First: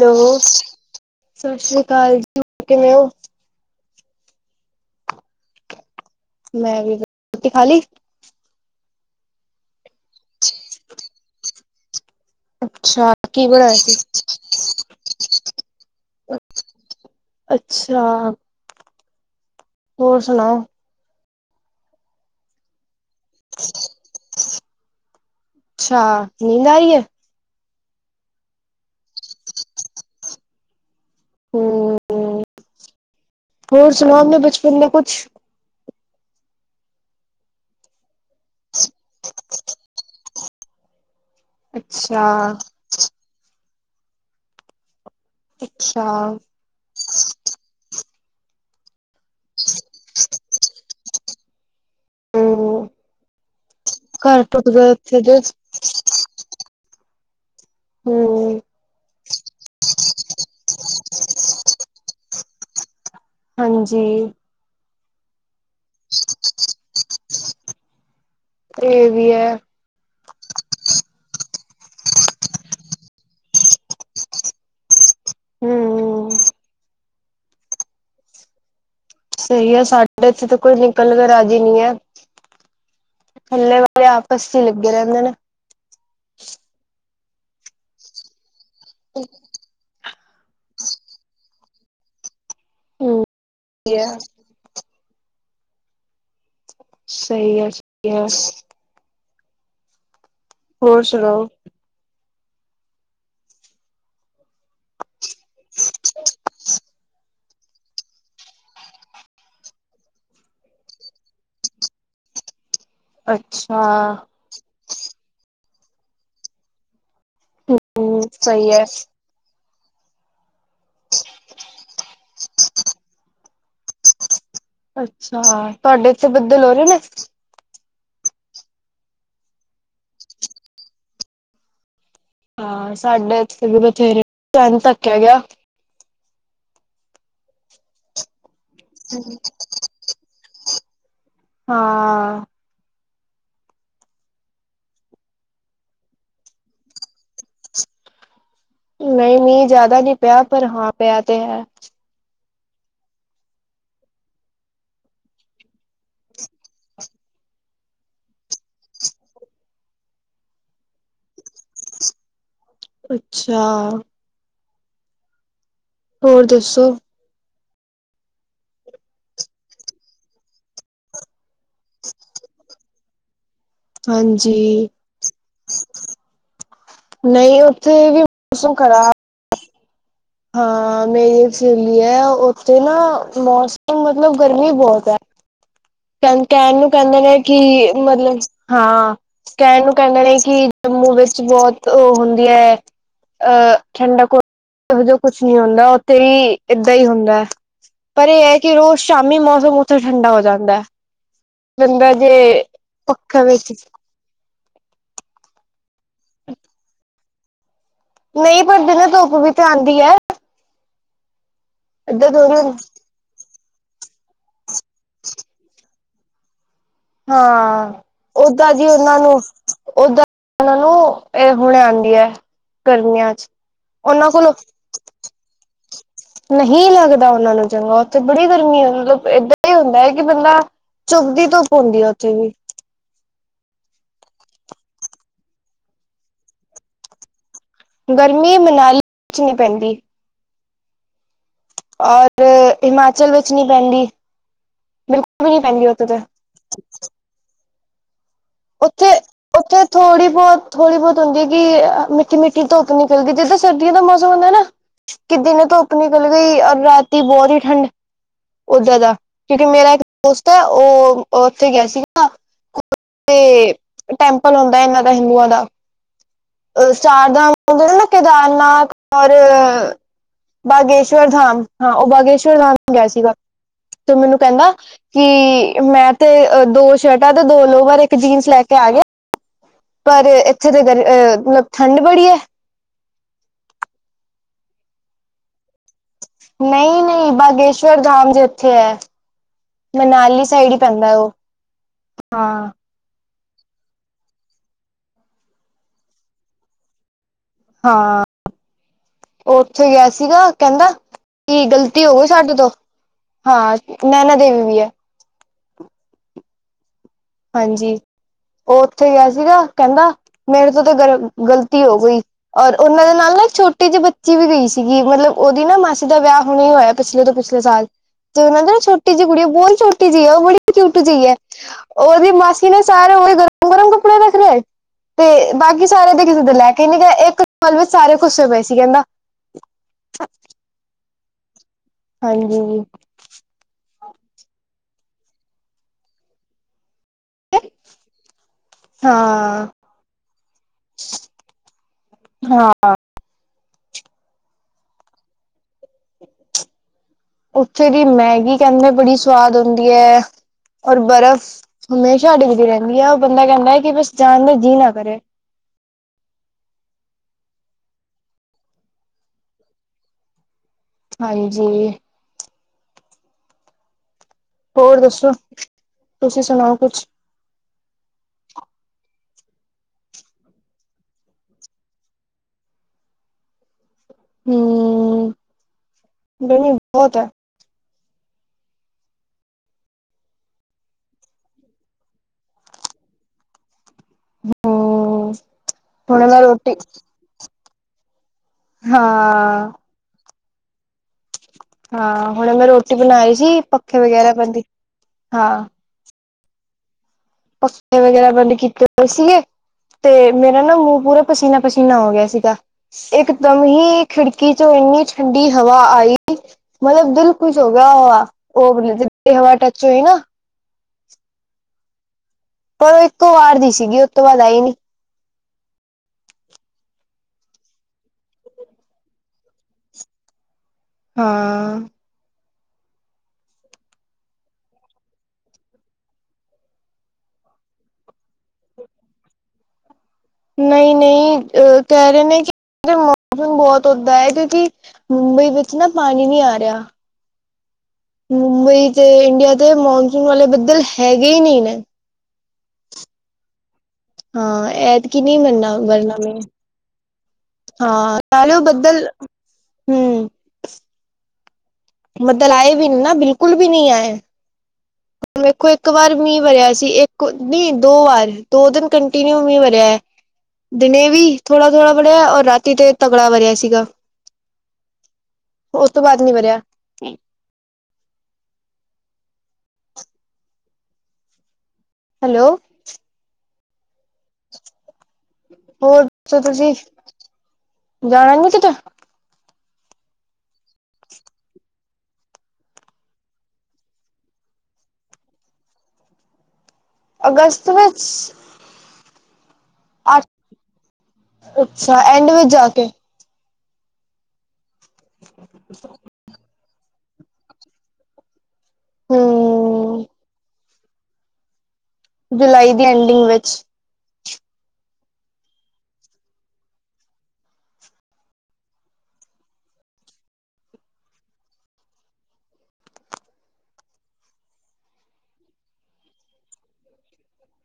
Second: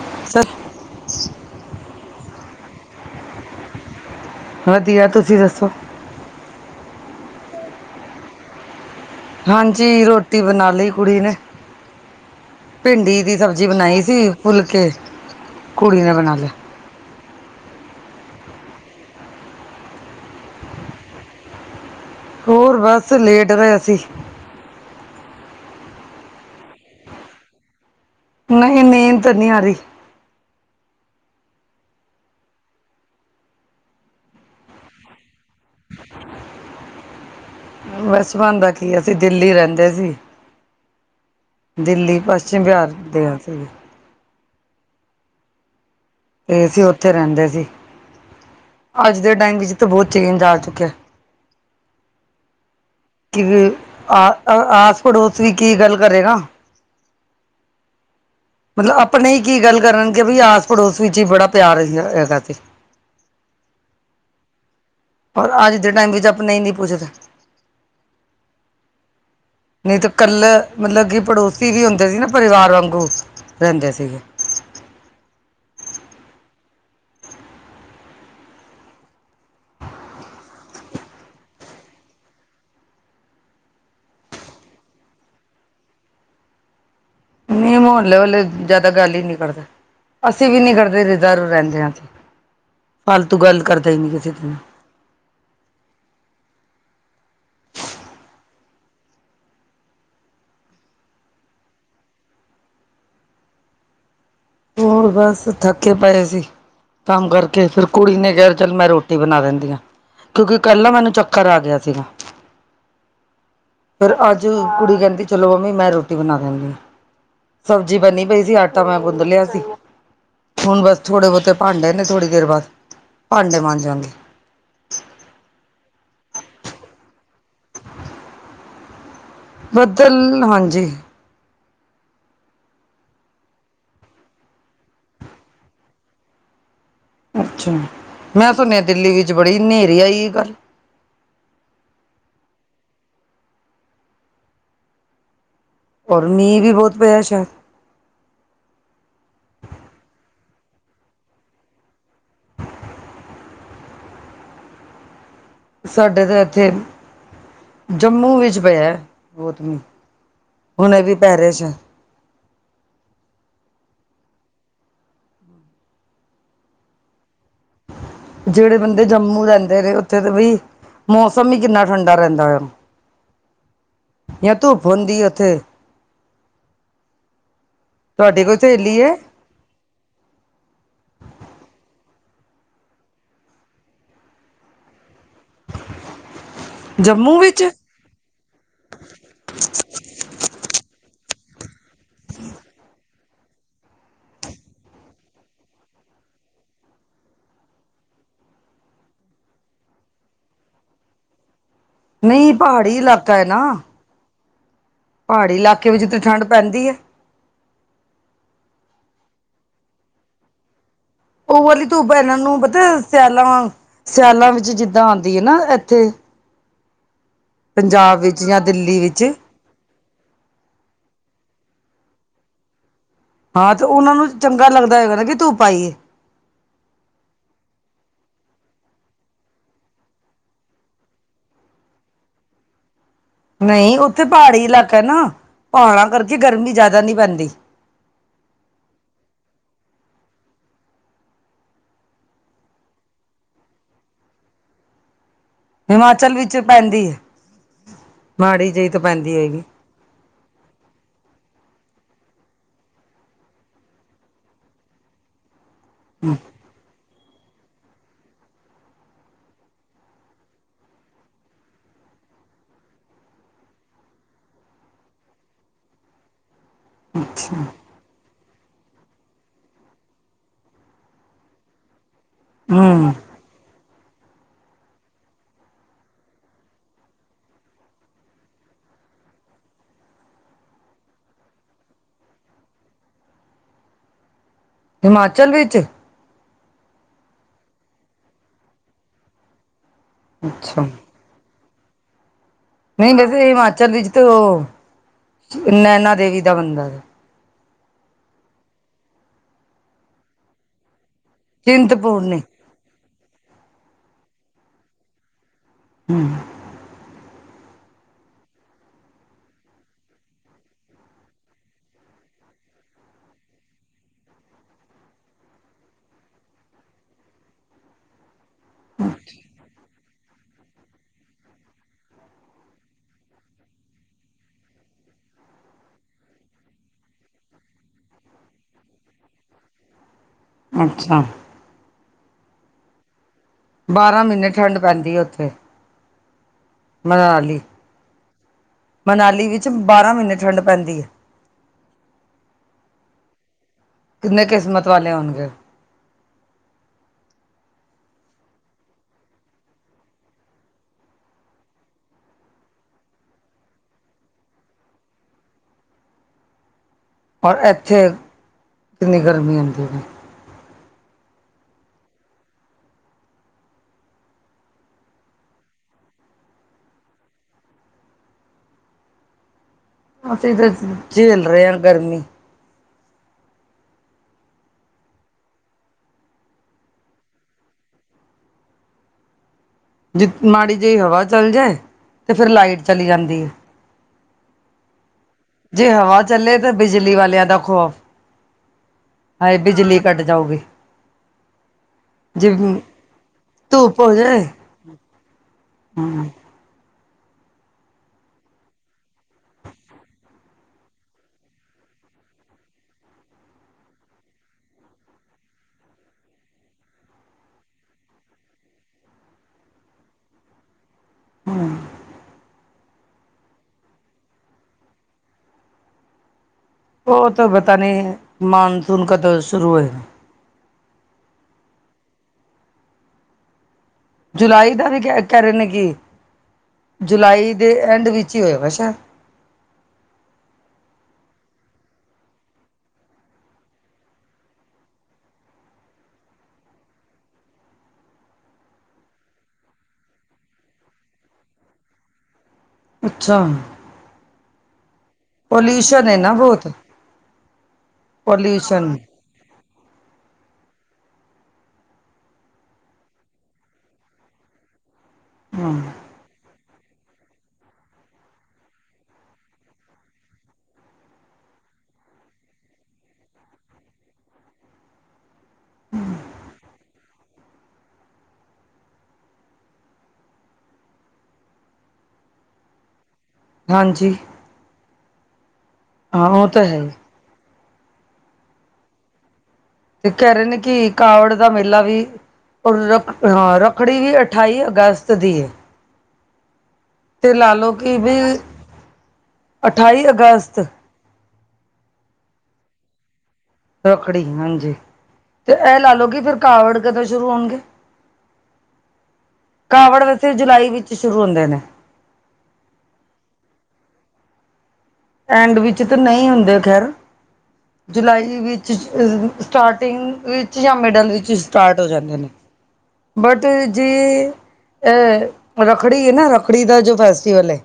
Hello, sir Sat Sri ਅਕਾਲ ਜੀ। ਹੋਰ ਕਿਵੇਂ ਹੋ? ਵਧੀਆ ਤੁਸੀਂ ਦੱਸੋ। ਮੈਂ ਵੀ ਰੋਟੀ ਖਾ ਲਈ। ਹਾਂਜੀ, ਰੋਟੀ ਬਣਾ ਲਈ ਕੁੜੀ ਨੇ। ਅੱਛਾ ਭਿੰਡੀ ਦੀ ਕੀ ਸਬਜ਼ੀ ਬਣਾਇਆ ਬਣਾਈ ਸੀ ਫੁੱਲ ਕੇ ਕੁੜੀ ਨੇ ਬਣਾ ਲਿਆ। ਅੱਛਾ। ਹੋਰ ਸੁਣਾਓ। ਹੋਰ ਬਸ ਲੇਟ ਰਿਹਾ ਸੀ‌। ਅੱਛਾ ਨੀਂਦ ਆਈ ਏ। ਨਹੀਂ, ਨੀਂਦ ਤਾਂ ਨੀ ਆ ਰਹੀ। ਹੋਰ ਸੁਣਾ, ਬਚਪਨ ਕੇ ਕੁਛ। ਵਸ ਬਣਦਾ ਕੀ ਅਸੀਂ ਦਿੱਲੀ ਰਹਿੰਦੇ ਸੀ। ਦਿੱਲੀ ਅੱਛਾ ਪੱਛਮ ਬਿਹਾਰ ਦੇ [unintelligible] ਅੱਛਾ। ਤੇ ਗਏ ਸੀ ਉੱਥੇ ਰਹਿੰਦੇ ਸੀ ਅੱਜ। ਅੱਜ ਦੇ ਟਾਈਮ ਵਿੱਚ ਤਾਂ ਬਹੁਤ ਚੇਂਜ ਆ ਚੁੱਕਿਆ। ਹਮ ਕਿ ਆ ਘਰ ਟੁੱਟ ਗਏ ਆਸ ਉੱਥੇ ਦੇ ਪੜੋਸ ਵੀ ਕੀ ਗੱਲ ਕਰੇਗਾ ਹੂੰ,,, ਮਤਲਬ ਆਪਣੇ ਹੀ ਕੀ ਗੱਲ ਕਰਨਗੇ ਬੀ ਆਸ ਪੜੋਸ ਵਿੱਚ ਹੀ ਬੜਾ ਪਿਆਰ ਹੈਗਾ ਤੇ ਹਾਂਜੀ ਪਰ ਅੱਜ ਦੇ ਟਾਈਮ ਵਿੱਚ ਆਪਾਂ ਨਹੀਂ ਪੁੱਛਦਾ ਇਹ ਵੀ ਹੈ ਨਹੀਂ ਤਾਂ ਕੱਲ ਮਤਲਬ ਕਿ ਪੜੋਸੀ ਵੀ ਹੁੰਦੇ ਸੀ ਨਾ ਪਰਿਵਾਰ ਵਾਂਗੂ ਰਹਿੰਦੇ ਸੀਗੇ ਹੂੰ,,, ਸਹੀ ਹੈ ਸਾਡੇ ਇੱਥੇ ਤਾਂ ਕੋਈ ਨਿਕਲ ਕੇ ਰਾਜੀ ਨੀ ਐ ਇੰਨੇ ਵਜੇ ਆਪਸ ਚ ਹੀ ਲਿਬੜੇ ਰਹਿੰਦੇ ਨੇ ਨਹੀਂ ਮਹੱਲੇ ਵਾਲੇ ਜਿਆਦਾ ਗਾਲੀ ਨਹੀਂ ਕੱਢਦਾ ਅਸੀਂ ਵੀ ਨੀ ਕਰਦੇ ਜਧਰ ਰਹਿੰਦੇ ਹਾਂ ਹਮ ਫਾਲਤੂ ਗੱਲ ਕਰਦੇ ਸਹੀ ਹੀ ਹੈ ਨੀ ਕਿਸੇ ਦੀਨ ਸਹੀ ਐ ਯਸ ਹੋਰ ਸੁਣਾਓ ਹੋਰ ਬਸ ਥੱਕੇ ਪਏ ਸੀ ਕੰਮ ਕਰ ਕੇ ਫਿਰ ਕੁੜੀ ਨੇ ਕਿਹਾ ਚੱਲ ਮੈਂ ਰੋਟੀ ਬਣਾ ਦਿੰਦੀ ਹਾਂ ਕਿਉਂਕਿ ਕੱਲ ਮੈਨੂੰ ਚੱਕਰ ਆ ਗਿਆ ਸੀਗਾ ਅੱਛਾ ਜੋ ਕੁੜੀ ਕਹਿੰਦੀ ਚਲੋ ਮੰਮੀ ਮੈਂ ਰੋਟੀ ਬਣਾ ਦਿੰਨੀ ਹਾਂ ਸਬਜ਼ੀ ਹੂੰ ਬਨੀ ਪਈ ਸੀ ਸਹੀ ਆਟਾ ਹੈ। ਮੈਂ ਗੁੰਦ ਲਿਆ ਹੁਣ ਬਸ ਥੋੜੇ ਬਹੁਤੇ ਭਾਂਡੇ ਨੇ ਥੋੜ੍ਹੀ ਦੇਰ ਬਾਅਦ ਭਾਂਡੇ ਮਾਂਜਾਗੀ ਅੱਛਾ ਤੁਹਾਡੇ ਇੱਥੇ ਬੱਦਲ ਹੋ ਰਹੇ ਨੇ ਬੱਦਲ ਹਾਂਜੀ ਹਾਂ ਸਾਡੇ ਇਥੇ ਵੀ ਬਥੇਰੇ ਟੈਨ ਤੱਕ ਆ ਗਿਆ ਅੱਛਾ ਮੈਂ ਸੁਣਿਆ ਦਿੱਲੀ ਵਿੱਚ ਬੜੀ ਹਨੇਰੀ ਆਈ ਏ ਕੱਲ ਹਾਂ ਔਰ ਮੀਂਹ ਵੀ ਬਹੁਤ ਪਿਆ ਸ਼ਾਇਦ ਨਹੀਂ ਮੀਹ ਜ਼ਿਆਦਾ ਨਹੀਂ ਪਿਆ ਪਰ ਹਾਂ ਪਿਆ ਤੇ ਹੈ ਸਾਡੇ ਤਾਂ ਇੱਥੇ ਜੰਮੂ ਵਿੱਚ ਪਿਆ ਬਹੁਤ ਮੀਂਹ ਹੁਣੇ ਵੀ ਪੈ ਰਿਹਾ ਸੈ ਅੱਛਾ ਹੋਰ ਦੱਸੋ ਜਿਹੜੇ ਬੰਦੇ ਜੰਮੂ ਰਹਿੰਦੇ ਨੇ ਉੱਥੇ ਤੇ ਬਈ ਮੌਸਮ ਹੀ ਕਿੰਨਾ ਠੰਡਾ ਰਹਿੰਦਾ ਆ ਯਾਰ ਧੁੱਪ ਹਾਂਜੀ ਹੁੰਦੀ ਆ ਉਥੇ ਨਹੀਂ ਉੱਥੇ ਵੀ ਮੌਸਮ ਸਹੇਲੀ ਖਰਾਬ ਏ ਹਾਂ ਮੇਰੀ ਇੱਕ ਸਹੇਲੀ ਹੈ ਉੱਥੇ ਨਾ ਮੌਸਮ ਮਤਲਬ ਗਰਮੀ ਬਹੁਤ ਹੈ ਕ ਕਹਿਣ ਨੂੰ ਕਹਿੰਦੇ ਜੰਮੂ ਨੇ ਕਿ ਵਿੱਚ ਮਤਲਬ ਹਾਂ ਕਹਿਣ ਨੂੰ ਕਹਿੰਦੇ ਨੇ ਕਿ ਜੰਮੂ ਵਿੱਚ ਬਹੁਤ ਉਹ ਹੁੰਦੀਆਂ ਐ ਅਹ ਠੰਡਕ ਉਹੋ ਜਿਹਾ ਕੁਛ ਨੀ ਹੁੰਦਾ ਉੱਥੇ ਵੀ ਏਦਾਂ ਹੀ ਹੁੰਦਾ ਹੈ ਪਰ ਇਹ ਹੈ ਕਿ ਰੋਜ਼ ਸ਼ਾਮੀ ਮੌਸਮ ਉੱਥੇ ਠੰਡਾ ਹੋ ਜਾਂਦਾ ਬੰਦਾ ਨਹੀਂ ਜੇ ਪਹਾੜੀ ਇਲਾਕਾ ਪੱਖਾਂ ਹੈ ਨਾ। ਵਿੱਚ ਪਹਾੜੀ ਇਲਾਕੇ ਵਿੱਚ ਤੇ ਠੰਢ ਪੈਂਦੀ ਏ ਨਹੀਂ ਪਰ ਦਿਨੇ ਧੁੱਪ ਵੀ ਤੇ ਆਉਂਦੀ ਹੈ ਉਹ ਵਾਲੀ ਧੁੱਪ ਏਦਾਂ ਇਹਨਾਂ ਨੂੰ ਥੋੜੀ ਪਤਾ ਸਿਆਲਾਂ ਸਿਆਲਾਂ ਵਿੱਚ ਜਿੱਦਾਂ ਆਉਂਦੀ ਹੈ ਨਾ ਇੱਥੇ ਹਾਂ ਪੰਜਾਬ ਵਿੱਚ ਜਾਂ ਓਦਾਂ ਦੀ ਦਿੱਲੀ ਉਹਨਾਂ ਵਿੱਚ ਨੂੰ ਓਦਾਂ ਉਹਨਾਂ ਨੂੰ ਇਹ ਹੁਣ ਆਉਂਦੀ ਹੈ ਗਰਮੀਆਂ ਚ ਹਾਂ ਤੇ ਉਹਨਾਂ ਨੂੰ ਚੰਗਾ ਲੱਗਦਾ ਹੈਗਾ ਨਾ ਕਿ ਧੁੱਪ ਆਈ ਏ ਨਹੀਂ ਲੱਗਦਾ ਉਹਨਾ ਨੂੰ ਚੰਗਾ ਉੱਥੇ ਬੜੀ ਗਰਮੀ ਏ ਮਤਲਬ ਏਦਾਂ ਹੀ ਹੁੰਦਾ ਹੈ ਕਿ ਬੰਦਾ ਚੁਭਦੀ ਧੁੱਪ ਹੁੰਦੀ ਉੱਥੇ ਵੀ ਨਹੀਂ ਉੱਥੇ ਪਹਾੜੀ ਇਲਾਕਾ ਏ ਨਾ ਪਹਾੜਾਂ ਕਰਕੇ ਗਰਮੀ ਜ਼ਿਆਦਾ ਨਹੀਂ ਪੈਂਦੀ ਗਰਮੀ ਮਨਾਲੀ 'ਚ ਨਹੀਂ ਪੈਂਦੀ। ਔਰ ਹਿਮਾਚਲ ਵਿੱਚ ਨੀ ਪੈਂਦੀ ਬਿਲਕੁਲ। ਵੀ ਨੀ ਪੈਂਦੀ ਉੱਥੇ ਤੇ ਹਿਮਾਚਲ ਵਿੱਚ ਪੈਂਦੀ ਐ ਉੱਥੇ ਉੱਥੇ। ਥੋੜ੍ਹੀ ਬਹੁਤ ਥੋੜੀ ਬਹੁਤ ਹੁੰਦੀ ਕਿ ਮਿੱਠੀ ਮਿੱਠੀ ਧੁੱਪ ਨਿਕਲ ਗਈ ਜਿੱਦਾਂ ਸਰਦੀਆਂ ਦਾ ਮੌਸਮ ਹੁੰਦਾ ਨਾ। ਕਿ ਦਿਨੇ ਧੁੱਪ ਨਿਕਲ ਗਈ ਔਰ ਰਾਤੀ ਬਹੁਤ ਹੀ ਠੰਡ। ਬਹੁਤ ਜਿਆਦਾ ਕਿਉਂਕਿ ਮੇਰਾ ਇੱਕ ਦੋਸਤ ਹੈ। ਉਹ ਉੱਥੇ ਗਿਆ ਸੀਗਾ ਨਾ ਉੱਥੇ ਟੈਂਪਲ ਹੁੰਦਾ ਏ ਇਹਨਾਂ ਦਾ ਹਿੰਦੂਆਂ ਦਾ। ਅ ਚਾਰ ਧਾਮ ਅੱਛਾ ਹੁੰਦੇ ਨੇ ਨਾ ਕੇਦਾਰਨਾਥ ਔਰ ਬਾਗੇਸ਼ਵਰ ਧਾਮ ਹਾਂ ਉਹ ਬਾਗੇਸ਼ਵਰ। ਗੇਆ ਹਮ ਸੀਗਾ ਤੇ ਮੈਨੂੰ ਕੈਂਦਾ ਕੀ ਮੈਂ ਤੇ ਦੋ ਸ਼ਰਟਾਂ ਤੇ ਦੋ ਲੋਵਰ ਏਕ ਜੀਨਸ ਲੈ ਕੇ ਆ ਗੇਆ ਪਰ ਏਥੇ ਤੇ ਏ ਗਰਮੀ ਏ ਠੰਡ ਬੜੀ ਐ ਹੀਮਾਚਲ ਵੇਚ? ਨਈ-ਨਈ ਬਾਗੇਸ਼ਵਰ ਦਾਮ ਦੇ ਜੀਥੇ ਐ। ਮਨਾਲੀ ਸਾਈਡ ਈ ਅੱਛਾ ਪੈਂਦਾ ਓ, ਹਾਂ। ਨਈ ਵੈਸੇ ਹੀਮਾਚਲ ਵੀਚ ਤੇ ਓ, ਨੈਨਾ ਦੇਵੀ ਦਾ ਮੰਦਰ ਐ। ਹਾਂ, ਓਥੇ ਗੇਆ ਸੀਗਾ ਕੈਂਦਾ ਕੀ ਗ਼ਲਤੀ ਹੋ ਗਈ ਚਿੰਤਪੂਰਨੀ ਸਾਡੇ ਤੋਂ ਹਾਂ ਨੈਨਾ ਦੇਵੀ ਵੀ ਐ ਹੂੰ ਹਾਂਜੀ, ਓ ਓਥੇ ਗੇਆ ਸੀਗਾ ਕੈਂਦਾ ਮੇਰੇ ਤੋਂ ਤੇ ਗਲ ਗ਼ਲਤੀ ਹੋ ਗਈ ਔਰ ਓਨਾਂ ਦੇ ਨਾਲ ਨਾ ਏਕ ਛੋਟੀ ਜੀ ਬੱਚੀ ਵੀ ਗਈ ਸੀਗੀ ਮਤਲਬ ਓਦੀ ਨਾ ਮਾਸੀ ਦਾ ਵੇਆ ਹੁਣੇ ਹੋਏਆ ਪੀਛਲੇ ਤੋਂ ਪੀਛਲੇ ਸਾਲ, ਤੇ ਓਨਾਂ ਦੀ ਨਾ ਛੋਟੀ ਜੀ ਗੜੀਆ ਬੌ ਛੋਟੀ ਜੀ ਆ ਓ ਬੜੀ ਕੀਊਟ ਜੀ ਐ ਓਦੀ ਮਾਸੀ ਨੇ ਸਾਰੇ ਓਦੇ ਗਰਮ-ਗਰਮ ਕੱਪੜੇ ਰੱਖ ਲਏ ਤੇ ਬਾਕੀ ਸਾਰੇ ਦੇ ਕਿਸੇ ਦੇ ਲੈ ਕੇ ਨੀ ਗਏ ਏਕ ਕੰਬਲ ਵੇਚ ਸਾਰੇ ਖੁੱਸੇ ਪਏ ਸੀ ਕੈਂਦਾ। ਅੱਛਾ। ਹਾਂਜੀ। ਬਾਰਾਂ ਮੀਨੇ ਠੰਡ ਪੈਂਦੀ ਐ ਓਥੇ ਮਨਾਲੀ ਮਨਾਲੀ ਹਾਂ ਵਿੱਚ ਬਾਰਾਂ ਮੀਨੇ ਠੰਡ ਪੈਂਦੀ ਹਾਂ ਕੀਨੇ ਕੀਸਮਤ ਵਾਲੇ ਹੋਣਗੇ ਓ ਓਥੇ ਦੀ ਮੈਗੀ ਕੈਂਦੇ ਬੜੀ ਸਵਾਦ ਹੁੰਦੀ ਐ ਔਰ ਬਰਫ਼, ਹਮੇਸ਼ਾ ਡਿੱਗਦੀ ਰੈਂਦੀ ਐ ਔਰ ਬੰਦਾ ਕੈਂਦਾ ਐ ਕੇ ਬਸ ਜਾਣ ਦਾ ਜੀਅ ਨਾ ਕਰੇ। ਔਰ ਐਥੇ ਕੀਨੀ ਗਰਮੀ ਹੁੰਦੀ ਐ। ਹਾਂਜੀ। ਹੋਰ ਦੱਸੋ, ਤੁਸੀਂ ਸੁਣਾਓ ਕੁਛ? ਅਸੀਂ ਤਾਂ ਝੇਲ ਰਏ ਆਂ ਗਰਮੀ। ਹੂੰ, ਗਰਮੀ ਬੌਤ ਐ। ਜੇ ਮਾੜੀ ਜਈ ਹਵਾ ਚੱਲ ਜਾਏ ਤੇ ਫੇਰ ਲਾਈਟ ਚਲੀ ਜਾਂਦੀ ਏ ਹਮ ਜੇ ਹਵਾ ਹੁਣ ਮੈਂ ਚੱਲੇ ਤਾਂ ਰੋਟੀ ਬੀਜਲੀ ਵਾਲੇਆਂ ਦਾ ਖੋਫ ਹਏ ਹਾਂ ਬੀਜਲੀ ਕੱਟ ਜਾਊਗੀ। ਹਾਂ ਹੁਣ ਜੇ ਮੈਂ ਰੋਟੀ ਬਣਾਈ ਸੀ ਪੱਖੇ ਧੂਪ ਵਗੈਰਾ ਬੰਦ, ਹਾਂ। ਹੂੰ। ਪੱਖੇ ਵਗੈਰਾ ਬੰਦ ਕੀਤੇ ਹੋਏ ਸੀਗੇ ਤੇ ਮੇਰਾ ਨਾ ਮੂੰ ਪੂਰਾ ਪਸੀਨਾ- ਪਸੀਨਾ ਹੋ ਗੇਆ ਸੀਗਾ ਏਕਦਮ ਹੀ ਖੀੜਕੀ ਚੋ ਐਨੀ ਠੰਡੀ ਹਵਾ ਆਈ ਮਤਲਵ ਦੀਲ ਖੁਸ਼ ਹੋ ਗੇਆ ਓ ਆ ਜੀ ਹਵਾ ਟੱਚ ਹੋਈ ਨਾ ਹੂੰ। ਪਰ ਈਕੋ ਵਾਰ ਦੀ ਸੀਗੀ ਓਤੋਂ ਬਾਦ ਆਈ ਨੀ। ਓ ਤਾਂ ਪਤਾ ਨੀ ਮਾਨਸੂਨ ਕਦੋਂ ਸ਼ੁਰੂ ਹੋਏ। ਹਾਂ ਜੁਲਾਈ ਦਾ ਵੀ ਕੈ ਕੈਰਨਕੀ ਜੁਲਾਈ ਦੇ ਐਂਡ ਵੀਚ ਈ ਹੋਏਗਾ ਸ਼ ਨਈ-ਨਈ ਆ ਕੈ ਰਏ ਨੇ ਕੀ ਮੌਸਮ ਬੋਤ ਓਦਾਂ ਐ ਕੋਕੀ ਮੁੰਬਈ ਵਿੱਚ ਨਾ ਪਾਣੀ ਨੀ ਆ ਰੇਆ ਮੁੰਬਈ ਚ ਈਡੀਆ ਦੇ ਮਨਸੂਨ ਵਾਲੇ ਬੱਦਲ ਹੈਗੇ ਈ ਨਹੀਂ ਨਾ ਅੱਛਾ। ਹਾਂ ਐਤ ਕੀ ਨੀ ਵਰਨਾ ਪੋਲਿਊਸ਼ਨ ਹੈ ਵਰਨਾ ਨਾ ਮੀਅ। ਬਹੁਤ ਹਾਂ ਨਾਲੇ ਓ ਪੋਲਿਊਸ਼ਨ ਬੱਦਲ ਹਮ। ਬਦਲ ਆਏ ਵੀ ਨੀ ਨਾ ਬਿਲਕੁਲ ਵੀ ਨੀ ਆਏ। ਵੇਖੋ ਹਾਂ ਇੱਕ ਵਾਰ ਮੀਹ ਵਰਆ ਸੀ ਇੱਕ ਨੀ ਦੋ ਵਾਰ ਦੋ ਦਿਨ ਕੰਟੀਨਿਊ ਮੀਹ ਵਰਆ ਐ। ਦਿਨੇ ਵੀ ਥੋੜਾ ਥੋੜਾ ਵੜਆ ਆ ਔਰ ਰਾਤੀ ਤੇ ਤਕੜਾ ਵਰਆ ਸੀਗਾ ਓ ਤੋਂ ਬਾਦ ਨੀ ਵਰਆ ਹੈਲੋ। ਹਾਂਜੀ। ਹੋਰ ਹਾਂ ਸੋ ਉਹ ਤਾਂ ਤੁਸੀ ਹੈ ਹੀ ਜਾਣਾ ਨੀ ਕੀਤੇ? ਏ ਕਹ ਰਹੇ ਨੇ ਕੀ ਕਾਵੜ ਦਾ ਮੇਲਾ ਵੀ ਔਰ ਹਾਂ ਰੱਖੜੀ ਵੀ ਅਠਾਈ ਅਗਸਤ ਦੀ ਏ। ਤੇ ਲਾ ਅਗਸਤ ਕੀ ਵਿੱਚ ਬੀ ਅਠਾਈ ਅੱ ਅਗਸਤ ਅੱਛਾ ਐਂਡ ਵਿੱਚ ਜਾ ਕੇ ਰੱਖੜੀ ਹਾਂਜੀ ਤੇ ਏ ਲਾ ਲੌ ਕੀ ਫੇਰ ਕਾਵੜ ਕਦੋਂ ਸ਼ੁਰੂ ਹੋਨਗੇ ਹੂੰ ਕਾਵੜ ਵੈਸੇ ਜੁਲਾਈ ਵਿੱਚ ਸ਼ੁਰੂ ਹੁੰਦੇ ਨੇ। ਜੁਲਾਈ ਦੀ ਐਂਡਿੰਗ ਵਿੱਚ। ਐਂਡ ਵਿੱਚ ਤੇ ਨਈ ਹੁੰਦੇ ਖੈਰ। ਜੁਲਾਈ ਵਿੱਚ ਸਟਾਰਟਿੰਗ ਵਿੱਚ ਯਾ ਮਿਡਲ ਵਿੱਚ ਸਟਾਰਟ ਹੋ ਜਾਂਦੇ ਨੇ। ਬਟ ਜੇ ਅ ਰੱਖੜੀ ਏ ਨਾ ਰੱਖੜੀ ਦਾ ਜੋ ਫੈਸਟਟੀਵਲ ਏ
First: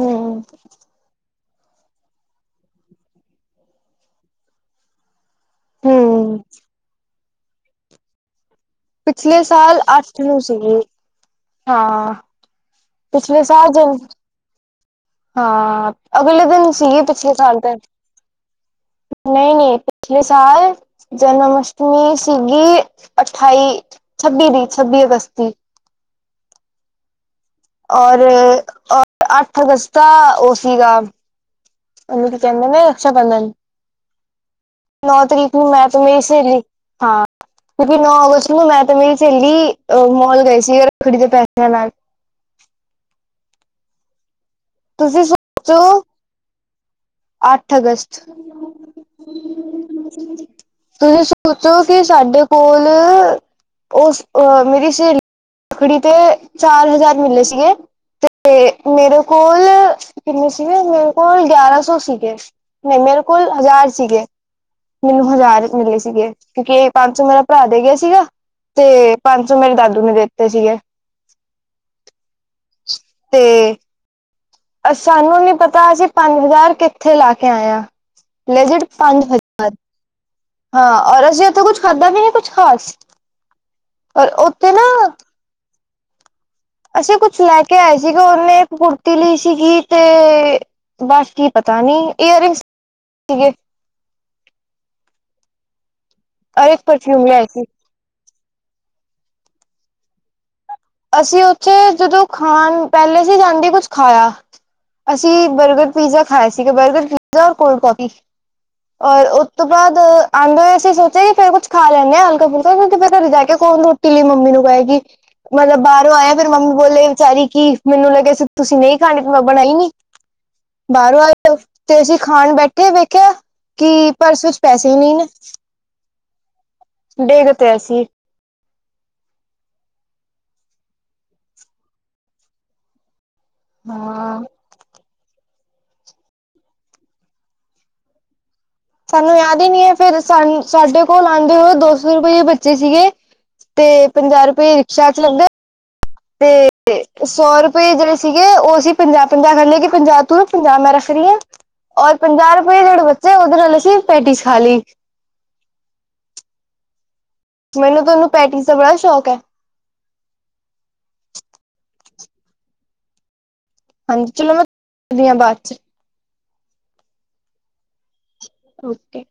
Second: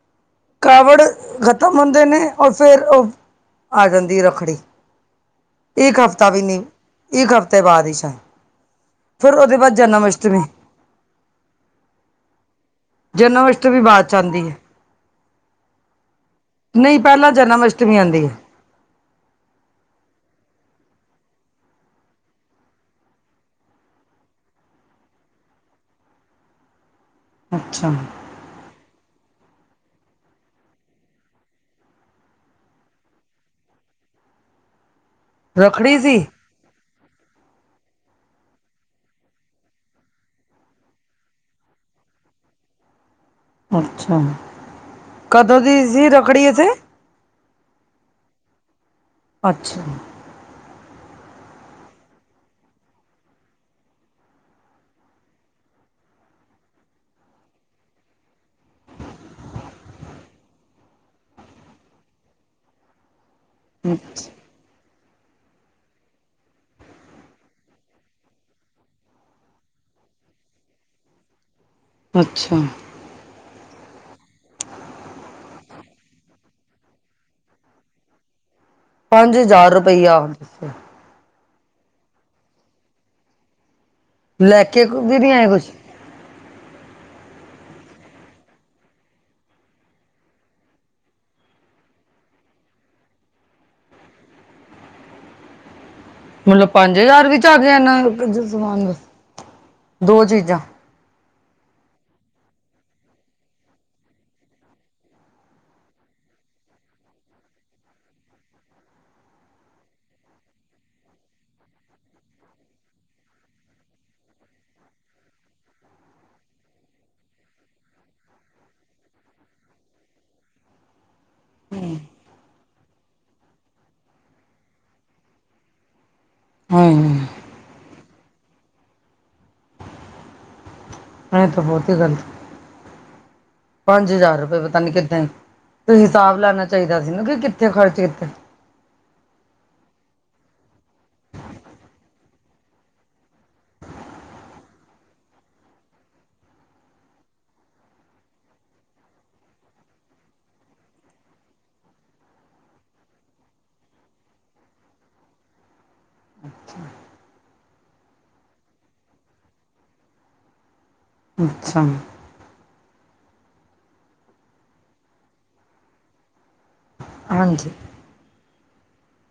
ਹੂੰ ਕਾਵੜ ਖਤਮ ਹੁੰਦੇ ਨੇ ਔਰ ਫੇਰ ਓ ਆ ਜਾਂਦੀ ਏ ਰੱਖੜੀ। ਇੱਕ ਹਫਤਾ ਵੀ ਹੂੰ ਨੀ ਇੱਕ ਹਫ਼ਤੇ ਬਾਦ ਈ ਸ਼ਾ ਪਿਛਲੇ ਸਾਲ ਅੱਠ ਨੂੰ ਸੀਗੀ ਹਾਂ ਪਿਛਲੇ ਜਨਮ ਸਾਲ ਅਸ਼ਟਮੀ ਜਨ ਹ ਬਾਅਦ ਚ ਆਉਂਦੀ ਹੈ ਹਾਂ ਅਗਲੇ ਦਿਨ ਨਹੀਂ ਸੀਗੀ ਪਹਿਲਾਂ ਪਿਛਲੇ ਸਾਲ ਜਨਮ ਤੇ ਅਸ਼ਟਮੀ ਆਉਂਦੀ ਹੈ ਨਈ ਨਈ ਪਿਛਲੇ ਸਾਲ ਜਨਮ ਅਸ਼ਟਮੀ ਸੀਗੀ ਅਠਾਈ ਛੱਬੀ ਦੀ ਛੱਬੀ ਅਗਸਤ ਦੀ। ਅੱਛਾ ਔਰ ਅ ਅੱਠ ਅਗਸਤ ਦਾ ਓ ਸੀਗਾ ਓਨੂੰ ਕੀ ਕੇਂਦੇ ਨੇ ਰਕਸ਼ਾ ਬੰਦਨ ਨੌ ਤਰੀਕ ਨੂੰ ਮੈਂ ਰੱਖੜੀ ਤੇ ਸੀ ਮੇਰੀ ਸੇਲੀ ਹਾਂ ਕਿਉਂਕਿ ਨੌ ਅਗਸਤ ਨੂੰ ਮੈਂ ਤੇ ਮੇਰੀ ਸੇਲੀ ਅ ਮੋਲ ਗਏ ਸੀ ਰੱਖੜੀ ਦੇ ਪੈਸਆਂ ਨਾਲ ਅੱਛਾ। ਤੁਸੀਂ ਕਦੋਂ ਦੀ ਸੋਚੋ ਸੀ ਰੱਖੜੀ ਇੱਥੇ ਅੱਠ ਅਗਸਤ ਅੱਛਾ। ਤੁਸੀਂ ਸੋਚੋ ਕਿ ਸਾਡੇ ਕੋਲ ਉਸ ਅ ਮੇਰੀ ਸੇਲ ਰੱਖੜੀ ਤੇ ਚਾਰ ਹਜ਼ਾਰ ਮਿਲੇ ਸੀਗੇ ਤੇ ਮੇਰੇ ਕੋਲ ਕਿੰਨੇ ਸੀਗੇ ਮੇਰੇ ਕੋਲ ਗਿਆਰਾ ਸੋ ਸੀਗੇ ਨੀ ਮੇਰੇ ਕੋ ਕੋਲ ਹਜ਼ਾਰ ਸੀਗੇ ਮੈਨੂੰ ਹਜ਼ਾਰ ਮਿਲੇ ਸੀਗੇ ਕਿਉਂਕਿ ਏਹ ਪੰਜ ਸੌ ਮੇਰਾ ਭਰਾ ਦੇ ਗਆ ਸੀਗਾ ਤੇ ਪੰਜ ਸੌ ਮੇਰੇ ਦਾਦੂ ਨੇ ਦਿੱਤੇ ਸੀਗੇ। ਅੱਛਾ। ਤੇ ਸਾਨੂੰ ਨੀ ਪਤਾ ਅਸੀਂ ਪੰਜ ਹਜ਼ਾਰ ਕਿੱਥੇ ਲਾ ਕੇ ਆਏ ਆ ਲੇਜੇਡ ਪੰਜ ਹਜ਼ਾਰ ਹਜਾਰ ਰੁਪਈਆ ਹਾਂ ਔਰ ਅਸੀਂ ਓਥੇ ਕੁਛ ਖਾਧਾ ਵੀ ਨੀ ਕੁਛ ਖਾਸ ਅ ਉੱਥੇ ਨਾ ਕਿ ਐ ਕੁਛ ਅਸੀਂ ਕੁਛ ਲੈ ਕੇ ਆਏ ਸੀਗੇ ਉਹਨੇ ਇੱਕ ਕੁੜਤੀ ਲਈ ਸੀਗੀ ਤੇ ਬਸ ਕੀ ਪਤਾ ਨੀ, ਏਅਰਿੰਗਸ ਸੀਗੇ [inaudible] ਹੁਣ ਪੰਜ ਪਰਫਿਊਮ ਹਜ਼ਾਰ ਵਿੱਚ ਲਿਆਏ ਆ ਸੀ ਗਿਆ ਇਨ੍ਹਾਂ ਕੁਝ ਸਮਾਨ ਦਾ ਦੋ ਚੀਜ਼ਾਂ ਅਸੀਂ ਉਥੇ ਜਦੋਂ ਖਾਣ ਪਹਿਲੇ ਸੀ ਜਾਂਦੇ ਕੁਛ ਖਾਇਆ ਅਸੀਂ ਬਰਗਰ ਪੀਜ਼ਾ ਖਾਏ ਸੀਗੇ ਬਰਗਰ ਪੀਜ਼ਾ ਔਰ ਕੋਲਡ ਕੌਫੀ ਔਰ ਉਸ ਤੋਂ ਬਾਅਦ ਆਉਂਦੇ ਹੋਏ ਅਸੀ ਸੋਚਿਆ ਕਿ ਪਹਿਲਾਂ ਕੁਛ ਖਾ ਲੈਂਦੇ ਹਾਂ ਹਲਕਾ ਫੁਲਕਾ ਕਿਉਂਕਿ ਫੇਰ ਘਰੇ ਜਾ ਕੇ ਕੋਣ ਕਿਲੀ ਮੰਮੀ ਨੂੰ ਕਏਗੀ ਮਤਲਬ ਬਾਹਰੋਂ ਆਇਆ ਫੇਰ ਮੰਮੀ ਬੋਲੇ ਵਿਚਾਰੀ ਕਿ ਮੈਨੂੰ ਲੱਗਿਆ ਤੁਸੀਂ ਨਹੀਂ ਖਾਣੀ ਫੇਰ ਮੈਂ ਬਣਾਈ ਨੀ ਬਾਹਰੋਂ ਆਏ ਤੇ ਅਸੀਂ ਖਾਣ ਬੈਠੇ ਵੇਖਿਆ ਕਿ ਪਰਸ ਵਿਚ ਪੈਸੇ ਹੀ ਨਹੀਂ ਨੇ ਹਮ ਡੇਗ ਤੇ ਅਸੀ ਇਹ ਤਾਂ ਬਹੁਤੀ ਗੱਲਤ ਪੰਜ ਹਜ਼ਾਰ ਹਾਂ। ਰੁਪਏ ਵ ਪਤਾ ਨੀ ਕਿੱਦੇਨ ਤੁਸੀਂ ਹਿਸਾਬ ਲੈਣਾ ਚਾਹੀਦਾ ਸੀ ਨ ਕਿ ਕਿੱਥੇ ਖਰਚ ਕੀਤੇ ਸਾਨੂੰ ਯਾਦ ਹੀ ਨੀ ਹੈ ਫੇਰ ਸਾਨੂੰ ਸਾਡੇ ਕੋਲ ਆਉਂਦੇ ਹੋਏ ਦੋ ਸੋ ਰੁਪਏ ਰੁਪਏ ਬੱਚੇ ਸੀਗੇ ਤੇ ਪੰਜਾਹ ਰੁਪਏ ਰਿਕਸ਼ਾ ਚ ਲੱਗੇ ਤੇ ਏ ਸੌ ਰੁਪਏ ਜਿਹੜੇ ਸੀਗੇ ਉਹ ਅਸੀਂ ਪੰਜਾਹ ਪੰਜਾਹ ਕਰਲੇ ਕਿ ਪੰਜਾਹ ਤੂੰ ਰਖ ਪੰਜਾਹ ਮੈਂ ਰੱਖ ਰਹੀ ਹਾਂ ਔਰ ਪੰਜਾਹ ਰੁਪਏ ਜਿਹੜੇ ਬੱਚੇ ਉਹਦੇ ਨਾਲ ਅਸੀਂ ਪੈਟੀਸ ਖਾ ਲਈ ਮੈਨੂੰ ਤੇ ਉਹਨੂੰ ਪੈਟੀਸ ਦਾ ਬੜਾ ਸ਼ੌਕ ਹੈ ਅੱਛਾ ਹਾਂਜੀ ਚਲੋ ਮੈਂ ਕਰਦੀ ਹਾਂ ਬਾਅਦ ਚ ਹਾਂਜੀ ਓਕੇ